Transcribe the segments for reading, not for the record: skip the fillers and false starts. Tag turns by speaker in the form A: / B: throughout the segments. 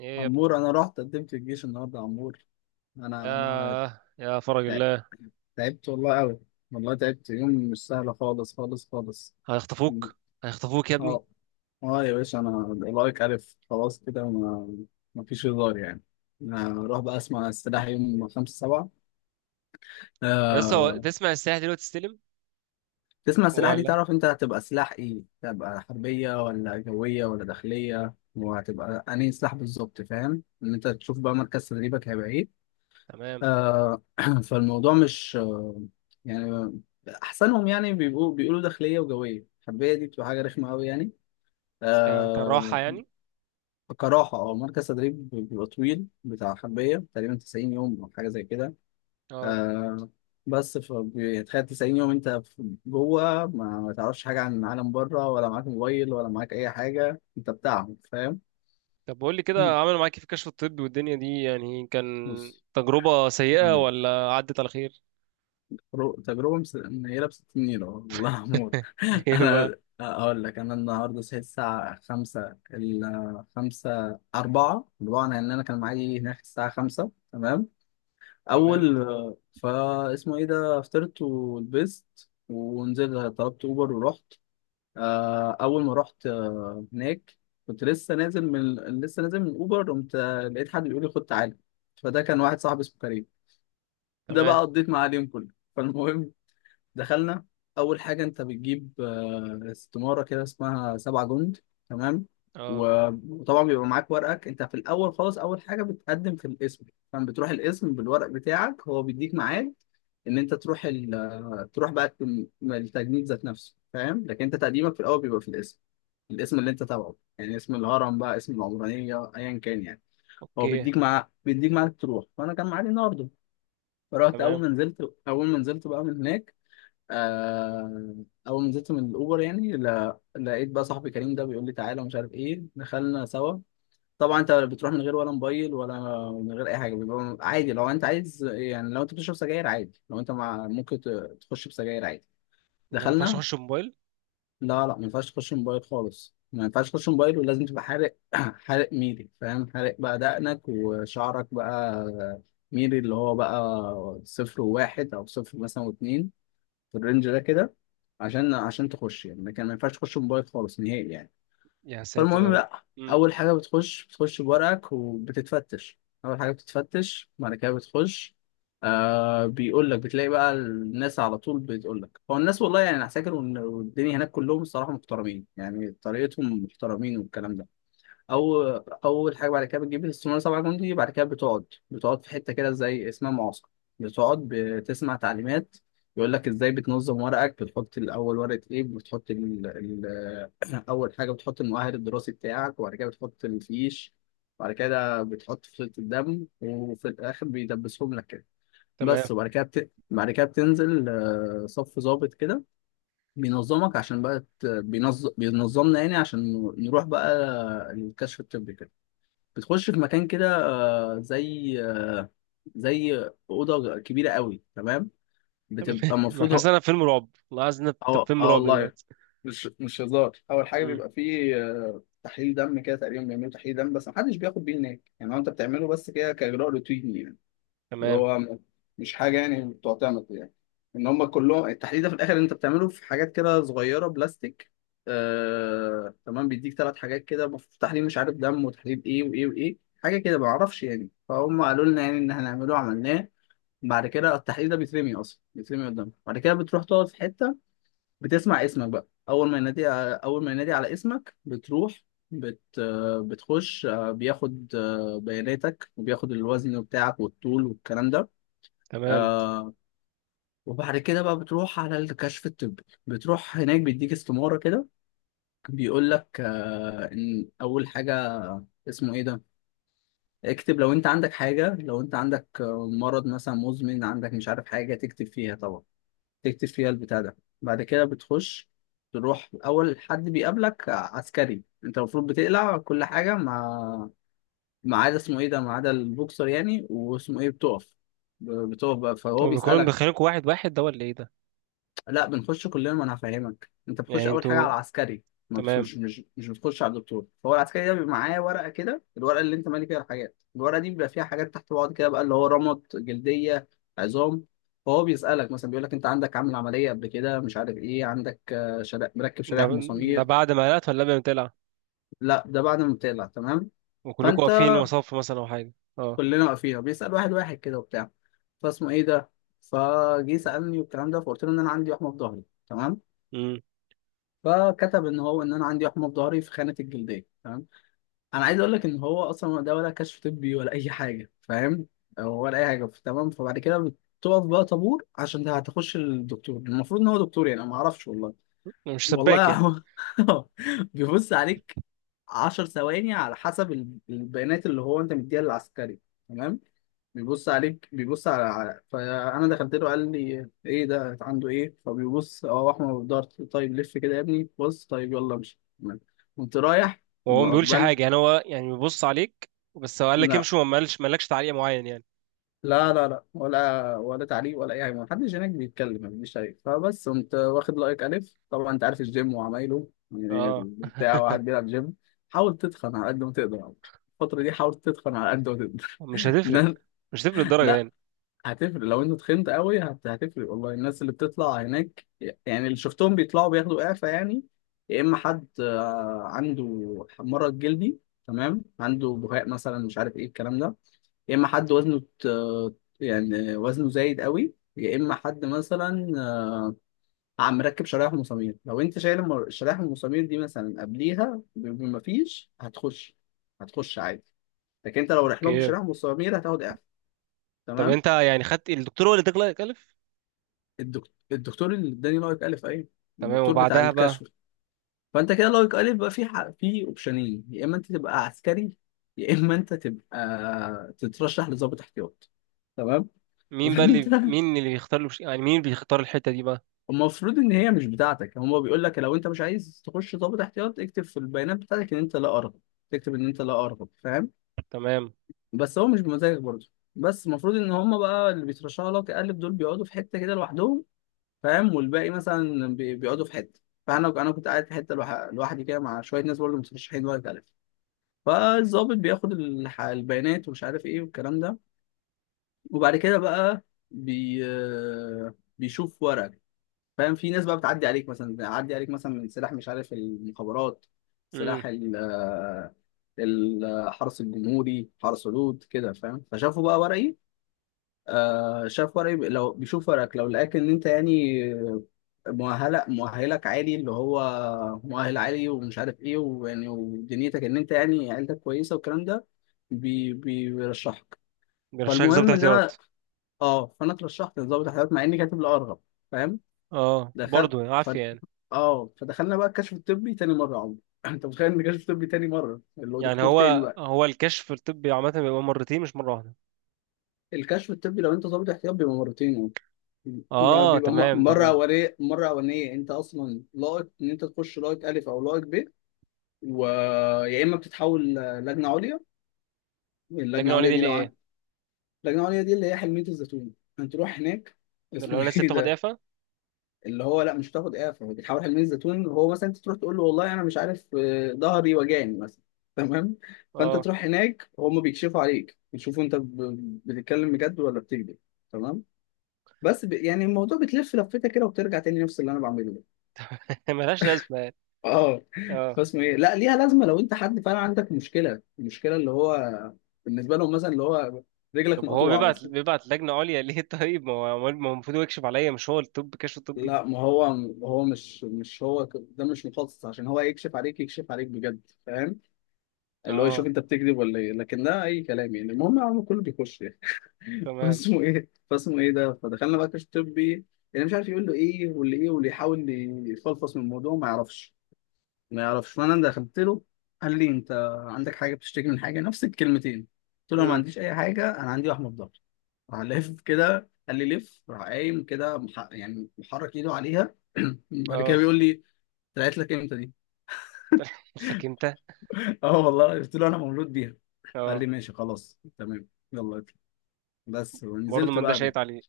A: ايه يا ابني.
B: عمور، انا رحت قدمت الجيش النهارده يا عمور. انا
A: يا
B: انا
A: يا فرج
B: تعبت.
A: الله.
B: تعبت والله قوي. والله تعبت يوم مش سهل، خالص خالص خالص.
A: هيخطفوك، هيخطفوك يا ابني.
B: اه اه يا باشا، انا لايك الف خلاص كده. ما فيش هزار يعني. انا اروح بقى اسمع السلاح يوم 5/7.
A: يا اسطى،
B: آه...
A: تسمع السلاح دلوقتي تستلم
B: تسمع السلاح دي
A: ولا؟
B: تعرف انت هتبقى سلاح ايه، هتبقى حربية ولا جوية ولا داخلية، وهتبقى انهي سلاح بالظبط، فاهم، ان انت تشوف بقى مركز تدريبك هيبقى ايه.
A: تمام.
B: آه، فالموضوع مش يعني احسنهم يعني بيبقوا بيقولوا داخليه وجويه، الحربيه دي بتبقى حاجه رخمه قوي يعني.
A: كان راحة
B: آه.
A: يعني.
B: كراحه اه، مركز تدريب بيبقى طويل بتاع حربيه تقريبا 90 يوم او حاجه زي كده.
A: اه،
B: آه. بس فبيتخيل 90 يوم انت جوه، ما تعرفش حاجه عن العالم بره، ولا معاك موبايل ولا معاك اي حاجه انت بتاعهم، فاهم.
A: طب بقول لي كده، عملوا معاك إيه في الكشف الطبي والدنيا دي؟ يعني كان
B: بص،
A: تجربة سيئة ولا عدت على خير؟
B: تجربة منيلة بستين نيلة والله يا عمور.
A: ليه بقى؟
B: أنا أقول لك، أنا النهاردة صحيت الساعة 5:44، لأن أنا كان معايا هناك الساعة 5 تمام أول.
A: تمام،
B: فا اسمه إيه ده، فطرت ولبست ونزلت، طلبت أوبر ورحت. أول ما رحت هناك، كنت لسه نازل من أوبر، قمت لقيت حد بيقول لي خد تعالى. فده كان واحد صاحبي اسمه كريم. ده بقى
A: تمام.
B: قضيت معاه اليوم كله. فالمهم، دخلنا. اول حاجه انت بتجيب استماره كده اسمها 7 جند، تمام.
A: اه،
B: و- وطبعا بيبقى معاك ورقك. انت في الاول خالص اول حاجه بتقدم في القسم، فاهم. بتروح القسم بالورق بتاعك، هو بيديك ميعاد ان انت تروح تروح بقى التجنيد ذات نفسه، فاهم. لكن انت تقديمك في الاول بيبقى في القسم، الاسم اللي انت تبعه يعني اسم الهرم بقى اسم العمرانيه ايا كان يعني. هو
A: اوكي،
B: بيديك، مع بيديك معاك تروح. فانا كان معايا النهارده. فرحت،
A: تمام.
B: اول ما نزلت بقى من هناك. آه، اول ما نزلت من الاوبر يعني، لقيت بقى صاحبي كريم ده بيقول لي تعالى ومش عارف ايه، دخلنا سوا. طبعا انت بتروح من غير ولا موبايل ولا، من غير اي حاجه. بيبقى عادي لو انت عايز يعني، لو انت بتشرب سجاير عادي، لو انت مع ممكن تخش بسجاير عادي.
A: ده ما ينفعش
B: دخلنا.
A: اخش موبايل؟
B: لا لا، ما ينفعش تخش موبايل خالص، ما ينفعش تخش موبايل ولازم تبقى حارق. حارق ميري فاهم، حارق بقى دقنك وشعرك بقى ميري، اللي هو بقى صفر وواحد، او صفر مثلا واتنين، في الرينج ده كده، عشان تخش يعني. ما ينفعش تخش موبايل خالص نهائي يعني.
A: يا ساتر يا
B: فالمهم
A: رب.
B: بقى،
A: امم،
B: اول حاجه بتخش بورقك وبتتفتش. اول حاجه بتتفتش، بعد كده بتخش. آه. بيقول لك، بتلاقي بقى الناس على طول بتقول لك، هو الناس والله يعني انا فاكر والدنيا هناك كلهم الصراحه محترمين يعني، طريقتهم محترمين والكلام ده. او اول حاجه بعد كده بتجيب الاستماره 7 جندي، بعد كده بتقعد في حته كده زي اسمها معسكر، بتقعد بتسمع تعليمات. يقول لك ازاي بتنظم ورقك، بتحط الاول ورقه ايه، بتحط اول حاجه بتحط المؤهل الدراسي بتاعك، وبعد كده بتحط الفيش، وبعد كده بتحط فصيله الدم، وفي الاخر بيدبسهم لك كده
A: تمام.
B: بس. وبعد كده بعد كده بتنزل، صف ظابط كده بينظمك عشان بقى بينظمنا يعني عشان نروح بقى الكشف الطبي كده. بتخش في مكان كده زي اوضه كبيره قوي تمام. بتبقى
A: ما أنا حاسس ان
B: المفروض.
A: انا في فيلم رعب، والله عايز إن أنا في
B: اه
A: فيلم
B: اه
A: رعب
B: والله،
A: دلوقتي.
B: مش هزار. اول حاجه
A: امم،
B: بيبقى فيه تحليل دم كده، تقريبا بيعملوا تحليل دم، بس محدش بياخد بيه هناك يعني، هو انت بتعمله بس كده كاجراء روتيني يعني. اللي
A: تمام،
B: هو مش حاجه يعني تعتمد يعني، ان هم كلهم التحليل ده في الاخر انت بتعمله في حاجات كده صغيره بلاستيك. تمام، بيديك ثلاث حاجات كده تحليل مش عارف دم، وتحليل ايه وايه وايه حاجه كده ما اعرفش يعني، فهم قالوا لنا يعني ان احنا هنعمله عملناه. بعد كده التحليل ده بيترمي اصلا، بيترمي قدامك. بعد كده بتروح تقعد في حته، بتسمع اسمك بقى. اول ما ينادي على اسمك بتروح، بت... آه، بتخش بياخد بياناتك، وبياخد الوزن بتاعك والطول والكلام ده.
A: تمام.
B: آه. وبعد كده بقى بتروح على الكشف الطبي، بتروح هناك بيديك استمارة كده، بيقول لك آه ان اول حاجة اسمه ايه ده، اكتب لو انت عندك حاجة، لو انت عندك مرض مثلا مزمن عندك مش عارف حاجة، تكتب فيها طبعا، تكتب فيها البتاع ده. بعد كده بتخش، تروح اول حد بيقابلك عسكري. انت المفروض بتقلع كل حاجة، ما عدا اسمه ايه ده، ما عدا البوكسر يعني، واسمه ايه، بتقف بقى، فهو
A: هو بيكونوا
B: بيسألك.
A: مدخلينكوا واحد واحد ده ولا ايه ده؟
B: لا، بنخش كلنا، ما انا هفهمك. انت بتخش
A: يعني
B: اول حاجه على
A: انتوا؟
B: عسكري، ما
A: تمام.
B: بتخش مش مش بتخش على الدكتور. فهو العسكري ده بيبقى معاه ورقه كده، الورقه اللي انت مالي فيها الحاجات، الورقه دي بيبقى فيها حاجات تحت بعض كده بقى اللي هو رمط جلديه، عظام. فهو بيسالك مثلا، بيقول لك انت عندك عامل عمليه قبل كده مش عارف ايه، عندك مركب
A: ده
B: شرايح
A: ده
B: مسامير.
A: بعد ما قلقت ولا قبل ما تقلع؟
B: لا ده بعد ما بتقلع تمام.
A: وكلكوا
B: فانت
A: واقفين وصف مثلا او حاجه؟ اه.
B: كلنا واقفين، بيسال واحد واحد كده وبتاع. فاسمه ايه ده، فجه سالني والكلام ده، فقلت له ان انا عندي وحمه في ظهري تمام.
A: امم.
B: فكتب ان هو ان انا عندي وحمه في ظهري في خانه الجلديه تمام. انا عايز اقول لك ان هو اصلا ده ولا كشف طبي ولا اي حاجه، فاهم، أو ولا اي حاجه تمام. فبعد كده بتقف بقى طابور عشان ده هتخش الدكتور. المفروض ان هو دكتور يعني، أنا ما اعرفش والله.
A: مش سباك
B: والله
A: يعني؟
B: هو بيبص عليك 10 ثواني على حسب البيانات اللي هو انت مديها للعسكري تمام. بيبص عليك، فانا دخلت له قال لي ايه ده عنده ايه، فبيبص، اه احمر في ضهر، طيب لف كده يا ابني، بص طيب يلا امشي. قمت رايح.
A: وهو ما بيقولش
B: بل
A: حاجه يعني؟ هو يعني بيبص عليك بس، هو قال لك
B: لا
A: امشي وما قالش، ما قالكش تعليق معين يعني؟
B: لا لا لا، ولا تعليق ولا اي حاجه، ما حدش هناك بيتكلم، ما فيش شيء. فبس قمت واخد لايك الف. طبعا انت عارف الجيم وعمايله يعني،
A: اه.
B: بتاع واحد بيلعب جيم. حاول تتخن على قد ما تقدر، الفتره دي حاول تتخن على قد ما تقدر.
A: مش هتفرق؟ مش هتفرق الدرجه
B: لا،
A: يعني؟
B: هتفرق. لو انت تخنت قوي هتفرق والله. الناس اللي بتطلع هناك يعني، اللي شفتهم بيطلعوا بياخدوا اعفاء يعني، يا اما حد عنده مرض جلدي تمام، عنده بهاق مثلا مش عارف ايه الكلام ده، يا اما حد وزنه يعني وزنه زايد قوي، يا اما حد مثلا عم مركب شرايح ومسامير. لو انت شايل الشرايح والمسامير دي مثلا قبليها بمفيش، هتخش هتخش عادي. لكن انت لو رايح لهم
A: اوكي.
B: بشرايح ومسامير هتاخد اعفاء
A: طب
B: تمام.
A: انت يعني خدت الدكتور هو اللي اداك كلف؟
B: الدكتور اللي اداني لايك الف، ايوه،
A: تمام،
B: الدكتور بتاع
A: وبعدها بقى؟
B: الكشف. فانت كده لايك الف بقى، في في اوبشنين، يا اما انت تبقى عسكري، يا اما انت تبقى تترشح لضابط احتياط تمام.
A: مين بقى
B: فانت
A: اللي مين اللي بيختار له- يعني مين اللي بيختار الحته دي بقى؟
B: المفروض ان هي مش بتاعتك، هما بيقول لك لو انت مش عايز تخش ضابط احتياط اكتب في البيانات بتاعتك ان انت لا ارغب، تكتب ان انت لا ارغب فاهم.
A: تمام.
B: بس هو مش بمزاجك برضه. بس المفروض ان هما بقى اللي بيترشحوا لك الف دول بيقعدوا في حته كده لوحدهم فاهم، والباقي مثلا بيقعدوا في حته. فانا كنت قاعد في حته لوحدي كده مع شويه ناس برضه مترشحين ولا تعرف. فالظابط بياخد البيانات ومش عارف ايه والكلام ده، وبعد كده بقى بي بيشوف ورقك فاهم. في ناس بقى بتعدي عليك، مثلا من سلاح مش عارف المخابرات،
A: امم.
B: سلاح الحرس الجمهوري، حرس حدود كده فاهم. فشافوا بقى ورقي، آه شاف ورقي، لو بيشوف ورقك لو لقاك ان انت يعني مؤهلك عالي اللي هو مؤهل عالي ومش عارف ايه ويعني ودنيتك ان انت يعني عيلتك كويسه والكلام ده، بي بي بيرشحك.
A: بيرشحك ضابط
B: فالمهم ان انا،
A: احتياط؟
B: اه فانا اترشحت لضابط الحيوانات مع اني كاتب الارغب فاهم.
A: اه،
B: دخل.
A: برضه يعني
B: ف...
A: عافيه يعني.
B: اه فدخلنا بقى الكشف الطبي تاني مره يا عمرو. انت متخيل ان الكشف الطبي تاني مره، اللي هو
A: يعني
B: دكتور تاني
A: هو
B: بقى.
A: هو الكشف الطبي عامة بيبقى مرتين مش مرة واحدة؟
B: الكشف الطبي لو انت ضابط احتياط بيبقى مرتين. لا،
A: اه،
B: بيبقى
A: تمام،
B: مره
A: تمام.
B: اوليه، مره اولانيه انت اصلا لائق ان انت تخش، لائق الف او لائق ب، ويا اما بتتحول لجنه عليا.
A: لكن
B: اللجنه
A: هو
B: العليا
A: دي
B: دي لو
A: ليه؟
B: عن... اللجنه العليا دي اللي هي حلميه الزيتون، انت تروح هناك.
A: ده اللي هو
B: اسمه
A: الناس اللي
B: ايه
A: بتاخد
B: ده،
A: اعفاء؟
B: اللي هو لا مش هتاخد اعفاء، هو بيتحول حلميه الزيتون، وهو مثلا انت تروح تقول له والله انا مش عارف، ظهري وجعني مثلا تمام. فانت
A: اه.
B: تروح هناك، وهم بيكشفوا عليك بيشوفوا انت بتتكلم بجد ولا بتكذب تمام. بس يعني الموضوع بتلف لفتة كده وبترجع تاني نفس اللي انا بعمله.
A: ملهاش لازمة يعني.
B: اه.
A: اه.
B: فاسمه ايه، لا ليها لازمه لو انت حد فعلا عندك مشكله، المشكله اللي هو بالنسبه لهم مثلا اللي هو رجلك
A: طب هو
B: مقطوعه
A: بيبعت
B: مثلا.
A: بيبعت لجنة عليا ليه؟ طيب، ما هو المفروض هو يكشف عليا؟ مش هو الطب كشف الطبي؟
B: لا ما هو، هو مش هو ده مش مخصص عشان هو يكشف عليك، يكشف عليك بجد فاهم، اللي هو يشوف
A: اه،
B: انت بتكذب ولا ايه، لكن ده اي كلام يعني، المهم يا عم كله بيخش يعني.
A: تمام.
B: فاسمه ايه، فاسمه ايه ده فدخلنا بقى كشف طبي. يعني مش عارف يقول له ايه واللي ايه واللي يحاول يفلفص من الموضوع ما يعرفش، ما يعرفش. فانا ده دخلت له، قال لي انت عندك حاجه بتشتكي من حاجه نفس الكلمتين. قلت له أنا ما
A: امم.
B: عنديش اي حاجه، انا عندي وحمه في ضهري. راح لف كده قال لي لف، راح قايم كده يعني محرك ايده عليها. بعد كده
A: اه.
B: بيقول لي طلعت لك امتى دي.
A: قلت لك انت.
B: اه والله قلت له انا مولود بيها. قال
A: اه،
B: لي ماشي خلاص تمام يلا اطلع بس،
A: برضه
B: ونزلت
A: ما اداش
B: بقى
A: شيط
B: به.
A: عليه.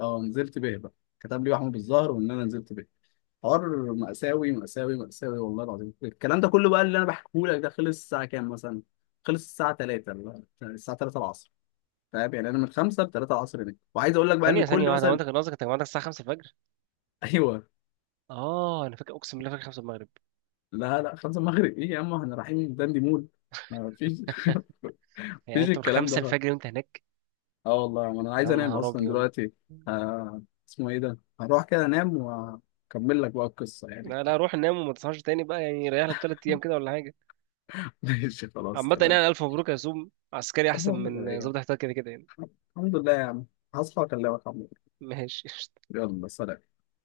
B: اه نزلت به بقى، كتب لي وحمه بالظهر وان انا نزلت به. حوار مأساوي مأساوي مأساوي والله العظيم. الكلام ده كله بقى اللي انا بحكيه لك ده خلص الساعة كام مثلا؟ خلص الساعة 3، الساعة 3 العصر فاهم، يعني انا من 5 ل 3 العصر هناك. وعايز اقول لك بقى ان
A: ثانية
B: كل
A: واحدة، هو
B: مثلا.
A: انت كان قصدك انت جمعتك الساعة 5 الفجر؟
B: ايوه.
A: اه انا فاكر، اقسم بالله فاكر 5 المغرب.
B: لا لا، 5 المغرب ايه يا عم، احنا رايحين داندي مول، ما فيش.
A: يعني
B: مفيش
A: انت من
B: الكلام
A: 5
B: ده.
A: الفجر وانت هناك؟
B: اه والله انا عايز
A: يا
B: انام
A: نهار
B: اصلا
A: ابيض.
B: دلوقتي. آه، اسمه ايه ده، هروح كده انام واكمل لك بقى القصه يعني.
A: لا لا، روح نام وما تصحاش تاني بقى، يعني ريح لك تلات ايام كده ولا حاجه.
B: ماشي خلاص
A: عامه
B: تمام.
A: يعني، الف مبروك يا سوم، عسكري احسن
B: المهم كده
A: من
B: إيه.
A: ظابط احتياط كده كده يعني.
B: الحمد لله يا عم، هصحى اكلمك عم.
A: ماشي.
B: يلا سلام.